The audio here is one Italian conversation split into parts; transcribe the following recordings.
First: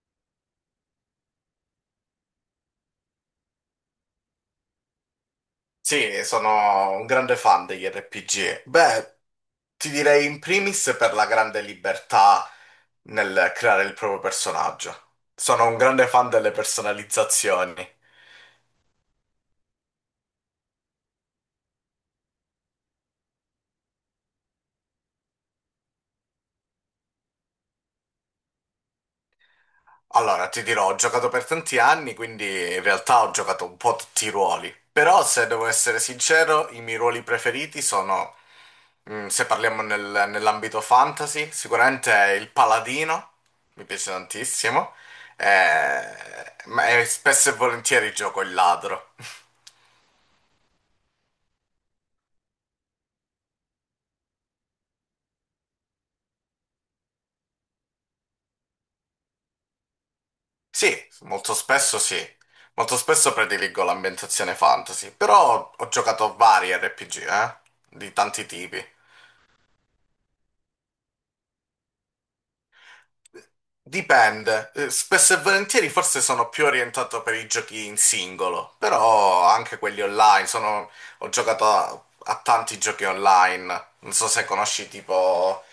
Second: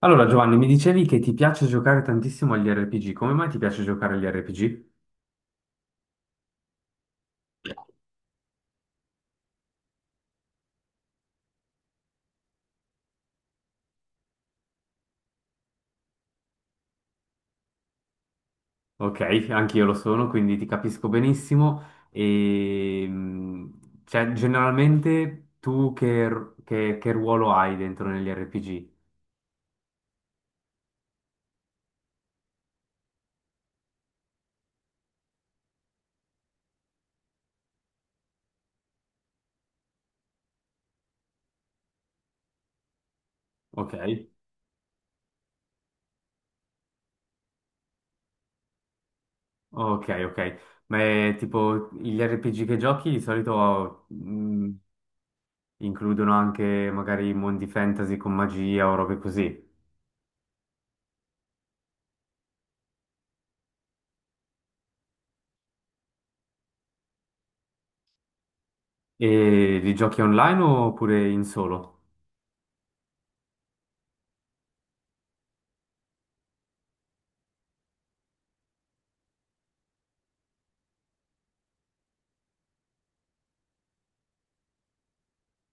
Allora, Giovanni, mi dicevi che ti piace giocare tantissimo agli RPG. Come mai ti piace giocare agli RPG? Sì, sono un grande fan degli RPG. Beh, ti direi in primis per la grande libertà nel creare il proprio personaggio. Sono un grande fan delle personalizzazioni. Ok, anche io lo sono, quindi ti capisco benissimo. E, cioè, generalmente tu che ruolo hai dentro negli RPG? Allora, ti dirò, ho giocato per tanti anni, quindi in realtà ho giocato un po' tutti i ruoli. Però, se devo essere sincero, i miei ruoli preferiti sono, se parliamo nell'ambito fantasy, sicuramente è il paladino, mi Ok, piace tantissimo, eh, ma spesso e volentieri gioco il ladro. ok, ok. Ma è tipo gli RPG che giochi di solito, includono anche magari mondi fantasy con magia o robe così. Sì, sì. Molto spesso prediligo l'ambientazione fantasy, però ho giocato vari RPG, di tanti tipi. E li giochi online oppure in solo? Dipende. Spesso e volentieri forse sono più orientato per i giochi in singolo, però anche quelli online, ho giocato a tanti giochi online, non so se conosci tipo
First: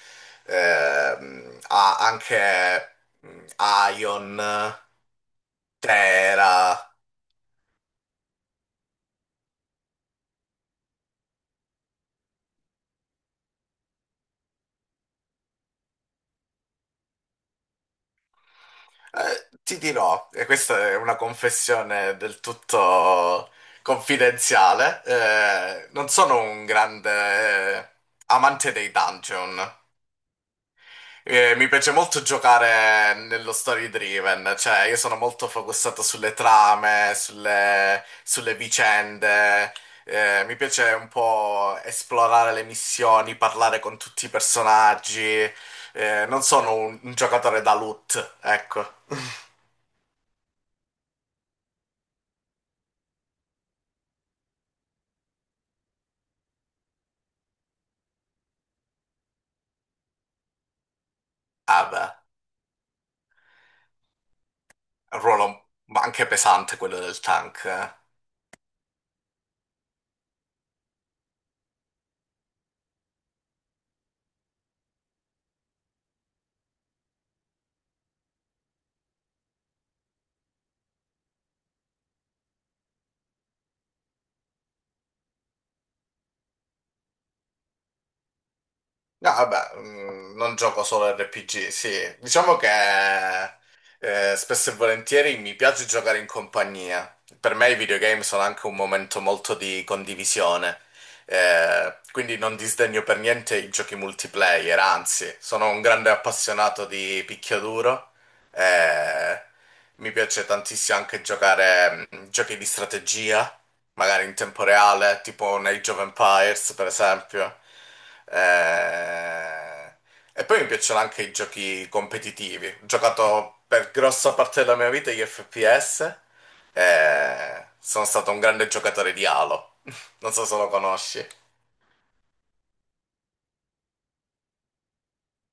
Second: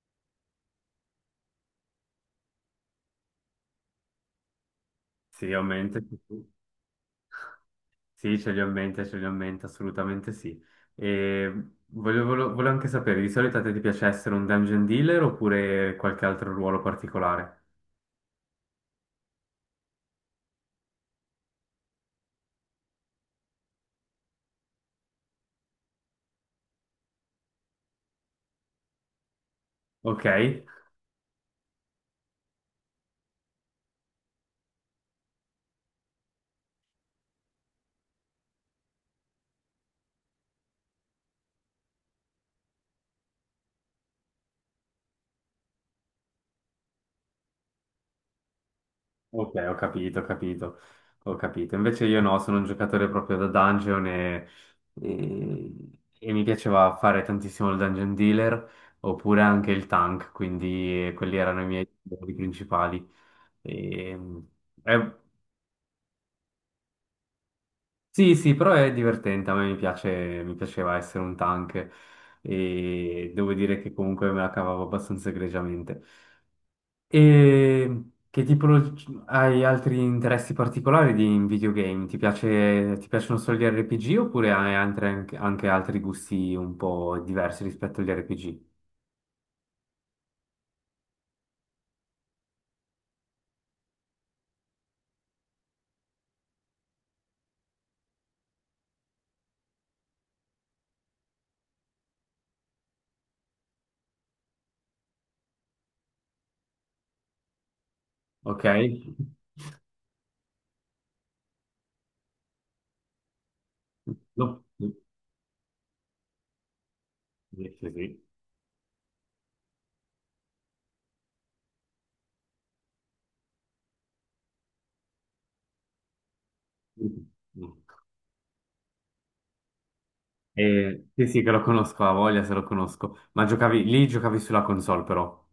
anche mm, Ion, Sì, ovviamente. Sì, sì. Terra. Sì, ce li ho in mente, ce li ho in mente, assolutamente sì. E volevo anche sapere, di solito a te ti piace essere un dungeon dealer oppure qualche altro ruolo particolare? Ti dirò, e questa è una confessione del tutto confidenziale, non sono un grande amante dei dungeon. Ok? Mi piace molto giocare nello story driven, cioè io sono molto focussato sulle trame, sulle vicende, mi piace un po' esplorare le missioni, parlare con tutti i personaggi, non sono un giocatore da loot, ecco. Ok, ho capito, ho capito, ho capito. Invece io no, sono un giocatore proprio da dungeon e- e mi piaceva fare tantissimo il dungeon dealer oppure anche il tank, quindi quelli erano i miei Ah beh, ruoli principali. E, eh, è un ruolo ma anche pesante quello del tank, eh. Sì, sì, però è divertente, a me mi piace, mi piaceva essere un tank e devo dire che comunque me la cavavo abbastanza egregiamente. E che tipo hai altri interessi particolari in videogame? Ti piacciono solo gli RPG oppure hai anche altri gusti un po' diversi rispetto agli RPG? No, vabbè, non gioco solo RPG, sì. Diciamo che spesso e volentieri mi piace giocare in compagnia. Per me i videogame sono anche un momento molto di condivisione. Quindi non disdegno per niente i giochi multiplayer, anzi, sono un grande appassionato di picchiaduro. Ok? Eh, Mi piace tantissimo anche giocare giochi di strategia magari in No. tempo Sì, reale, tipo un Age of Empires, per esempio. sì. Eh, E poi mi piacciono anche i giochi competitivi. Ho giocato per grossa parte della mia vita gli FPS Sì. e sono stato un grande giocatore di Halo. Non so se lo Sì, conosci. sì, che lo conosco, a voglia se lo conosco. Ma giocavi lì, giocavi sulla console però.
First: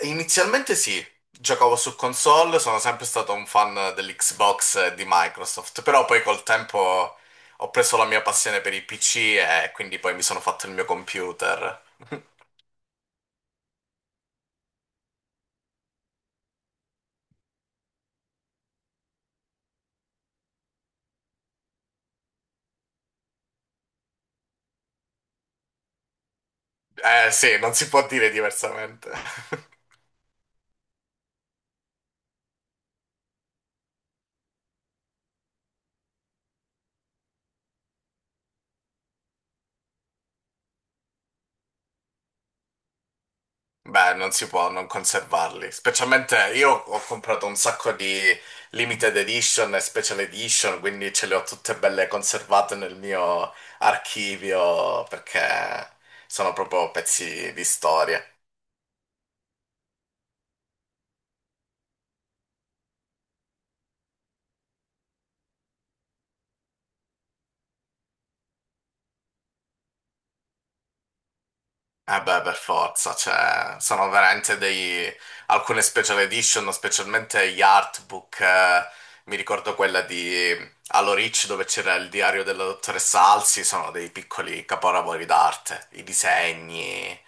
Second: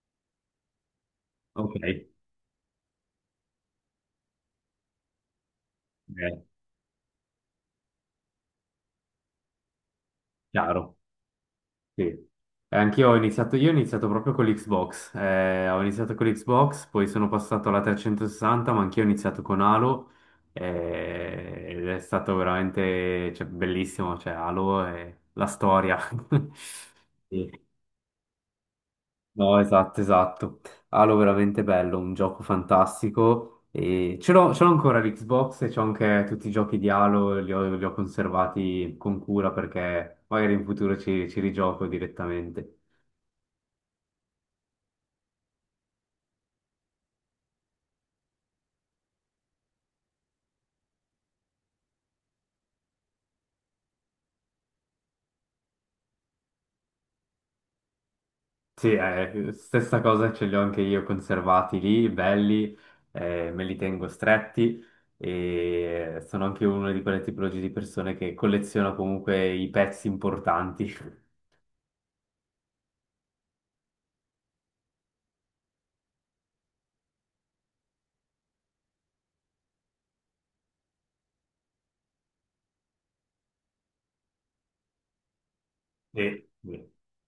Eh inizialmente sì, Ok. giocavo su console, sono sempre stato un fan dell'Xbox e di Microsoft, però poi col Eh, tempo ho preso la mia passione per i PC e quindi poi mi sono fatto il mio chiaro, computer. sì. Anch'io ho iniziato proprio con l'Xbox, poi sono passato alla 360, ma anch'io ho iniziato con Halo, ed è stato veramente, cioè, bellissimo, cioè, Halo è la storia. Eh Sì. sì, non si può dire diversamente. No, esatto, esatto. Halo veramente bello, un gioco fantastico. E ce l'ho ancora l'Xbox e c'ho anche tutti i giochi di Halo, li ho conservati con cura perché magari in futuro ci rigioco direttamente. Beh, non si può non conservarli. Specialmente io ho comprato un sacco di limited edition e special edition, quindi ce le ho tutte belle conservate nel mio archivio perché sono proprio pezzi di storia. Sì, stessa cosa ce li ho anche io conservati lì, belli, me li tengo stretti e sono anche una di quelle tipologie di persone che colleziona comunque i pezzi importanti. Eh beh, per forza, cioè, sono veramente dei... alcune special edition, specialmente gli artbook, mi ricordo quella di Allo Rich dove c'era il diario della dottoressa Alsi, sono dei piccoli capolavori d'arte, i Sì. disegni,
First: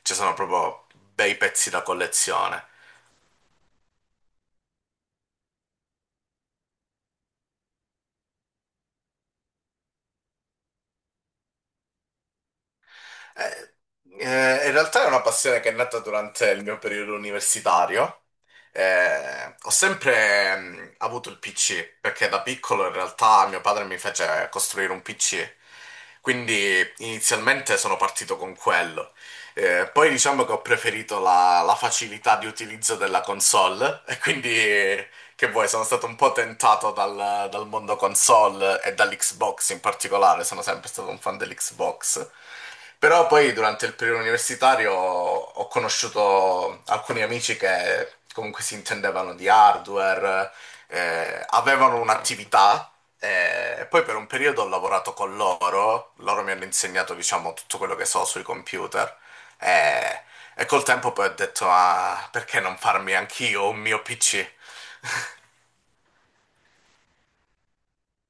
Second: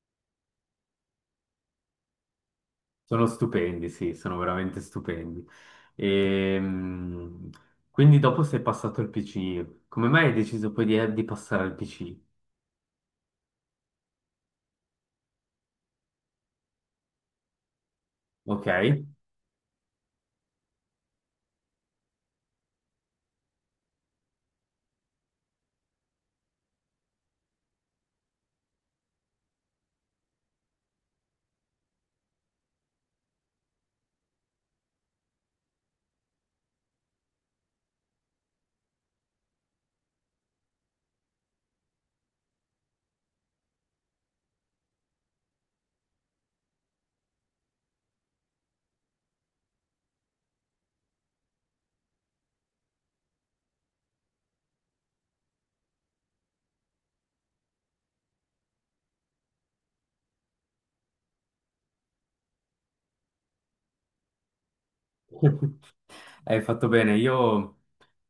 ci sono proprio bei pezzi da collezione. Sono stupendi, sì, sono veramente stupendi. Ehm, quindi dopo sei passato al PC, come mai hai deciso poi di passare al PC? Eh, In realtà è una passione che è nata durante il mio periodo universitario. Ok? Ho sempre avuto il PC, perché da piccolo in realtà mio padre mi fece costruire un PC. Quindi inizialmente sono partito con quello. Poi diciamo che ho preferito la facilità di utilizzo della console e quindi che vuoi, sono stato un po' tentato dal mondo console e dall'Xbox in particolare, sono sempre stato un fan dell'Xbox. Però poi durante il periodo universitario ho conosciuto alcuni amici che comunque si intendevano di hardware, avevano un'attività e poi per un periodo ho lavorato con loro, loro mi hanno insegnato diciamo tutto quello che so sui computer, eh, e col tempo poi ho detto ah, perché non farmi anch'io un mio PC? Hai fatto bene, io,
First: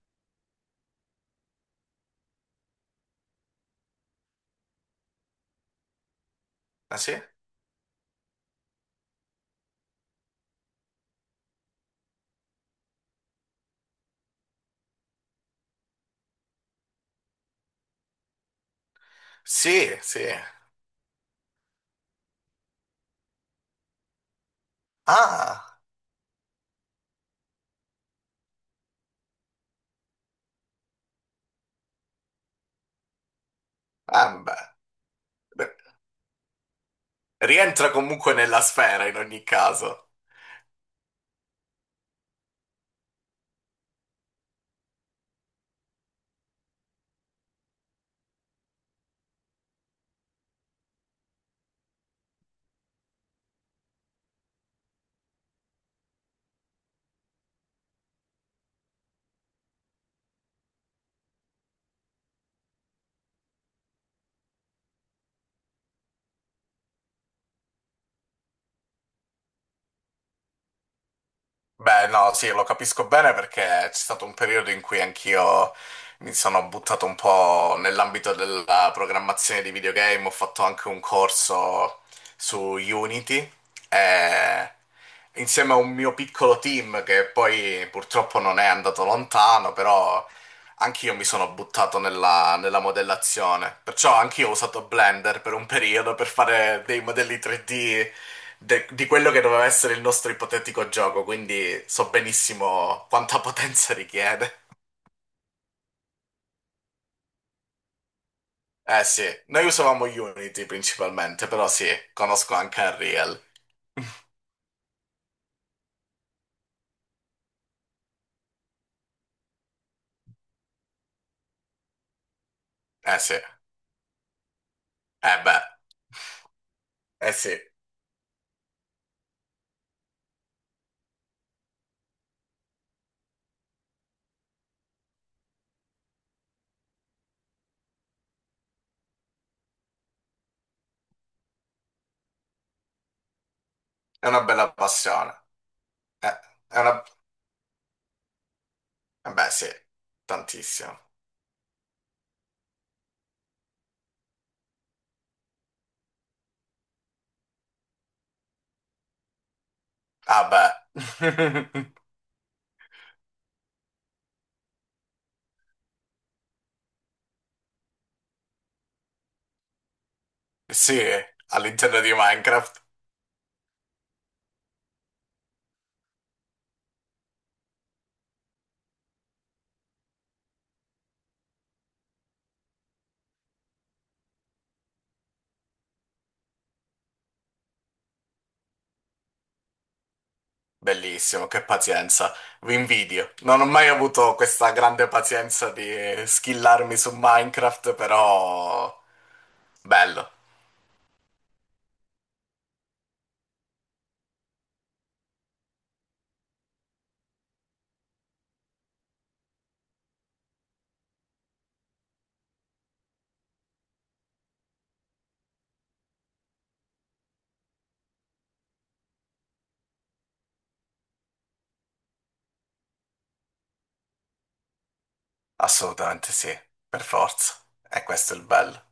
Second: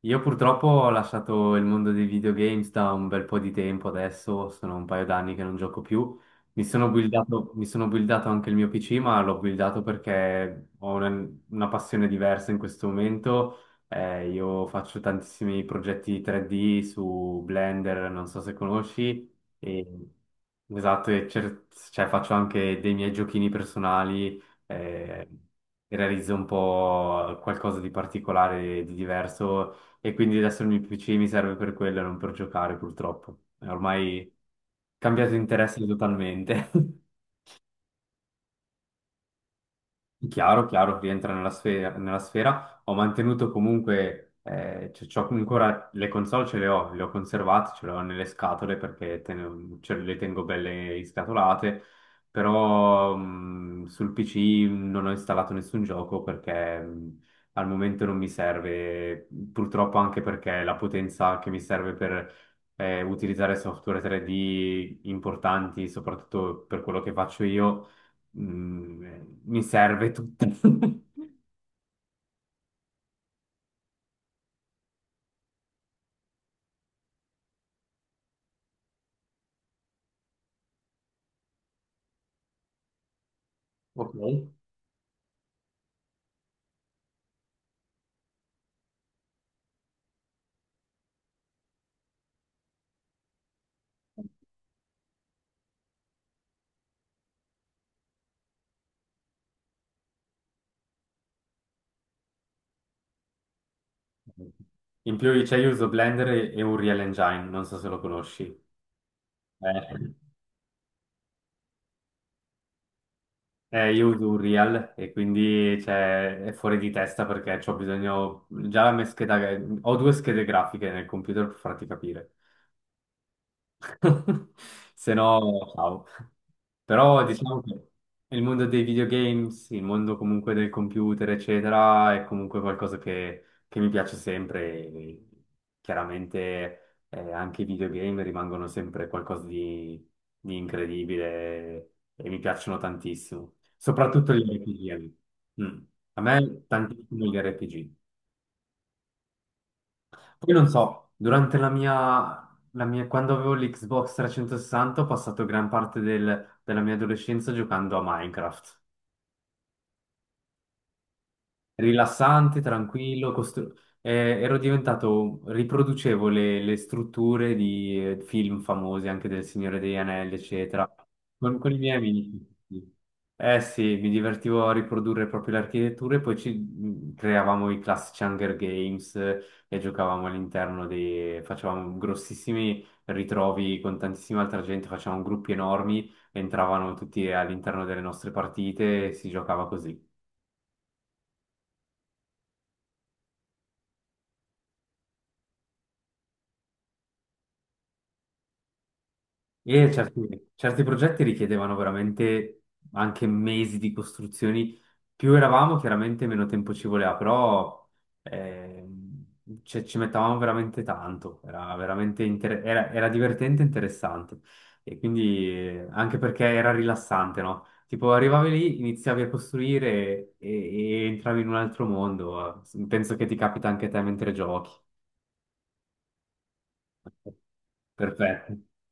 io purtroppo ho lasciato il mondo dei videogames da un bel po' di tempo adesso, sono un paio d'anni che non gioco più. Mi sono Ah sì? buildato, mi sono buildato anche il mio PC, ma l'ho buildato perché ho una passione diversa in questo momento. Io faccio tantissimi progetti 3D su Blender, non so se conosci, e, Sì, sì. esatto, cioè, faccio anche dei miei giochini personali. eh, Ah, Realizzo un po' qualcosa di particolare, di diverso e quindi adesso il mio PC mi serve per quello e non per giocare purtroppo. È ormai Beh, cambiato beh, interesse totalmente. rientra comunque nella sfera in ogni caso. Sì, chiaro, chiaro, rientra nella sfera, nella sfera. Ho mantenuto comunque, c'ho ancora le console, ce le ho conservate, ce le ho nelle scatole perché ce le tengo belle iscatolate, però sul PC non ho installato nessun gioco perché al momento non mi serve, purtroppo anche perché la potenza che mi serve per utilizzare software 3D importanti, soprattutto per quello che faccio io. Mm, Mi serve tutto. Beh, no, sì, lo capisco bene perché c'è stato un periodo in cui anch'io mi sono buttato un po' nell'ambito della programmazione di videogame, ho fatto anche un corso su Unity Ok. e insieme a un mio piccolo team che poi purtroppo non è andato lontano, però anch'io mi sono buttato nella, nella modellazione, perciò anch'io ho usato Blender per un periodo per fare dei modelli 3D di quello che doveva essere il nostro ipotetico gioco, quindi so benissimo quanta potenza richiede. In più c'è io uso Blender e Unreal Engine, non so se lo conosci. Eh sì, noi usavamo Eh, Unity principalmente, però sì, conosco anche Unreal. Io uso Unreal e quindi cioè, è fuori di testa perché ho bisogno... Già la mia scheda... Ho due schede grafiche nel computer per farti capire. Eh sì, Se eh beh, no, ciao. Però eh sì, diciamo è che il mondo dei videogames, il mondo comunque del computer, eccetera, è comunque qualcosa che mi piace sempre. E chiaramente, anche i videogame rimangono sempre qualcosa di incredibile e mi piacciono tantissimo. Soprattutto una gli bella passione. RPG. Mm. A Eh, me è una... tantissimo gli RPG. eh beh sì, Poi non tantissimo. so, durante la mia, quando avevo l'Xbox 360 ho passato gran parte della mia adolescenza giocando a Minecraft Ah beh, rilassante, tranquillo, riproducevo le strutture di film famosi, anche del Signore degli Anelli, eccetera, sì, con i miei all'interno di amici. Minecraft. Sì. Eh sì, mi divertivo a riprodurre proprio le architetture, poi ci creavamo i classici Hunger Games e giocavamo all'interno dei... facevamo grossissimi ritrovi con tantissima altra gente, facevamo gruppi enormi, entravano tutti all'interno delle nostre partite e si giocava così. Bellissimo, che pazienza, vi invidio. Non ho mai avuto questa grande pazienza di skillarmi su Minecraft, però E bello, certi progetti richiedevano veramente anche mesi di costruzioni. Più eravamo, chiaramente meno tempo ci voleva, però ci mettavamo veramente tanto. Era veramente era divertente e interessante. E quindi anche perché era rilassante, no? Tipo arrivavi lì, iniziavi a costruire e entravi in un altro mondo. Penso che ti capita anche a te mentre giochi. assolutamente sì, per forza. E questo è il Perfetto, bello.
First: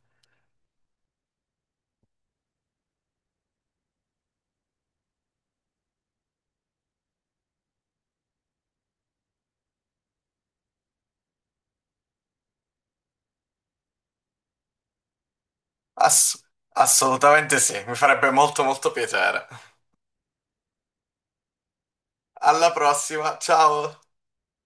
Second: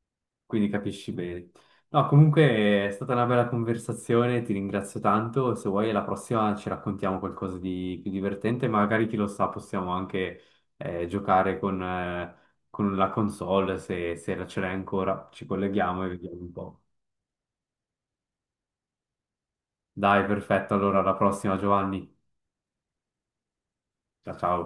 quindi capisci bene. No, comunque è stata una bella conversazione, ti ringrazio tanto. Se vuoi, alla prossima ci raccontiamo qualcosa di più divertente. Magari chi lo sa, possiamo anche giocare con la console se la ce l'hai ancora. Ci colleghiamo e Ass- vediamo un po'. assolutamente sì, mi farebbe molto molto piacere. Dai, perfetto. Allora, alla prossima, Giovanni. Alla prossima, ciao! Ciao, ciao.